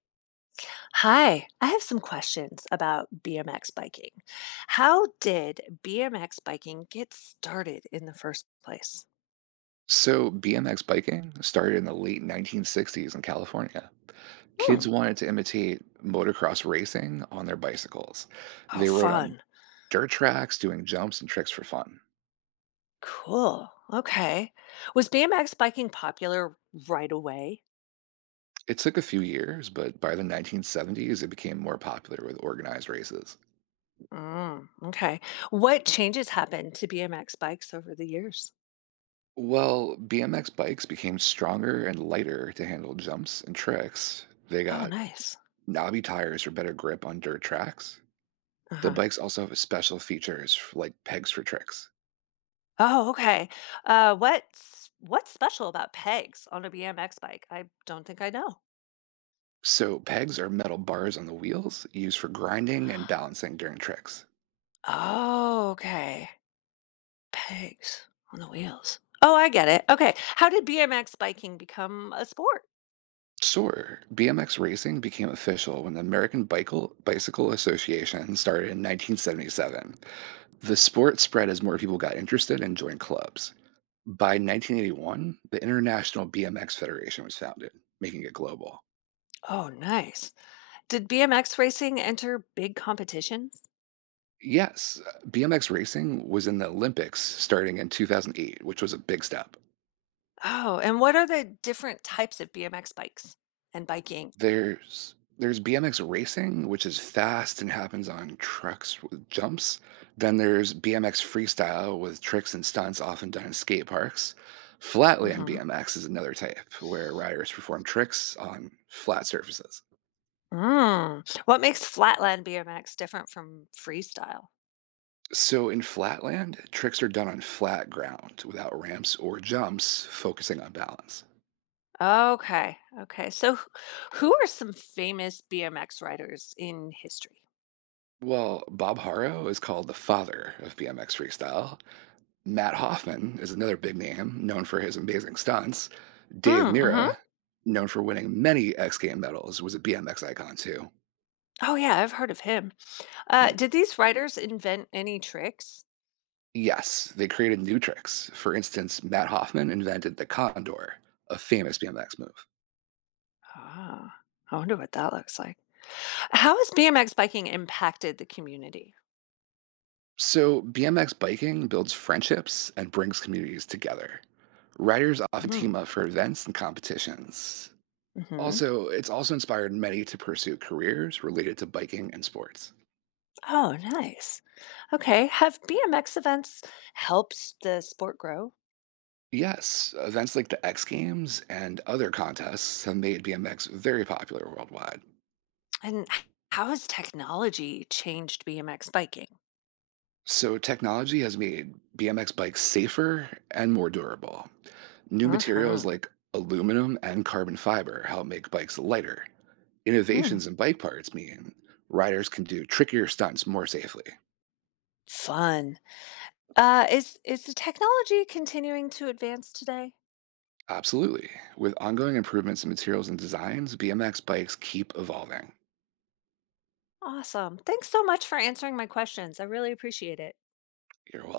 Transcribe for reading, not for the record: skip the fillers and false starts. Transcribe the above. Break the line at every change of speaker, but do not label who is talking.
Hi, I have some questions about BMX biking. How did BMX biking get started in the first place?
So, BMX biking started in the late 1960s in California.
Hmm.
Kids wanted to imitate motocross racing on their bicycles.
Oh,
They rode on
fun.
dirt tracks, doing jumps and tricks for fun.
Cool. Okay. Was BMX biking popular right away?
It took a few years, but by the 1970s, it became more popular with organized races.
Mm, okay. What changes happened to BMX bikes over the years?
Well, BMX bikes became stronger and lighter to handle jumps and tricks. They
Oh,
got
nice.
knobby tires for better grip on dirt tracks. The
Uh-huh.
bikes also have special features like pegs for tricks.
Oh, okay. What's special about pegs on a BMX bike? I don't think I know.
So, pegs are metal bars on the wheels used for grinding and balancing during tricks.
Oh, okay. Pegs on the wheels. Oh, I get it. Okay. How did BMX biking become a sport?
Sure, BMX racing became official when the American Bicycle Association started in 1977. The sport spread as more people got interested and joined clubs. By 1981, the International BMX Federation was founded, making it global.
Oh, nice. Did BMX racing enter big competitions?
Yes, BMX racing was in the Olympics starting in 2008, which was a big step.
Oh, and what are the different types of BMX bikes and biking?
There's BMX racing, which is fast and happens on trucks with jumps. Then there's BMX freestyle with tricks and stunts often done in skate parks. Flatland
Hmm.
BMX is another type where riders perform tricks on flat surfaces.
Mm. What makes flatland BMX different from freestyle?
So in flatland, tricks are done on flat ground without ramps or jumps, focusing on balance.
Okay. Okay. Who are some famous BMX riders in history?
Well, Bob Harrow is called the father of BMX freestyle. Matt Hoffman is another big name known for his amazing stunts. Dave Mira,
Mm-hmm.
known for winning many X Game medals, was a BMX icon too.
Oh, yeah. I've heard of him.
Mm.
Did these riders invent any tricks?
Yes, they created new tricks. For instance, Matt Hoffman invented the Condor, a famous BMX move.
Ah, I wonder what that looks like. How has BMX biking impacted the community?
So, BMX biking builds friendships and brings communities together. Riders often
Mhm,
team up for events and competitions.
mhm.
Also, it's also inspired many to pursue careers related to biking and sports.
Oh, nice. Okay, have BMX events helped the sport grow?
Yes, events like the X Games and other contests have made BMX very popular worldwide.
And h- how has technology changed BMX biking?
So, technology has made BMX bikes safer and more durable. New materials
Uh-huh.
like aluminum and carbon fiber help make bikes lighter.
Hmm.
Innovations in bike parts mean riders can do trickier stunts more safely.
Fun. Is the technology continuing to advance today?
Absolutely. With ongoing improvements in materials and designs, BMX bikes keep evolving.
Awesome. Thanks so much for answering my questions. I really appreciate it.
You're welcome.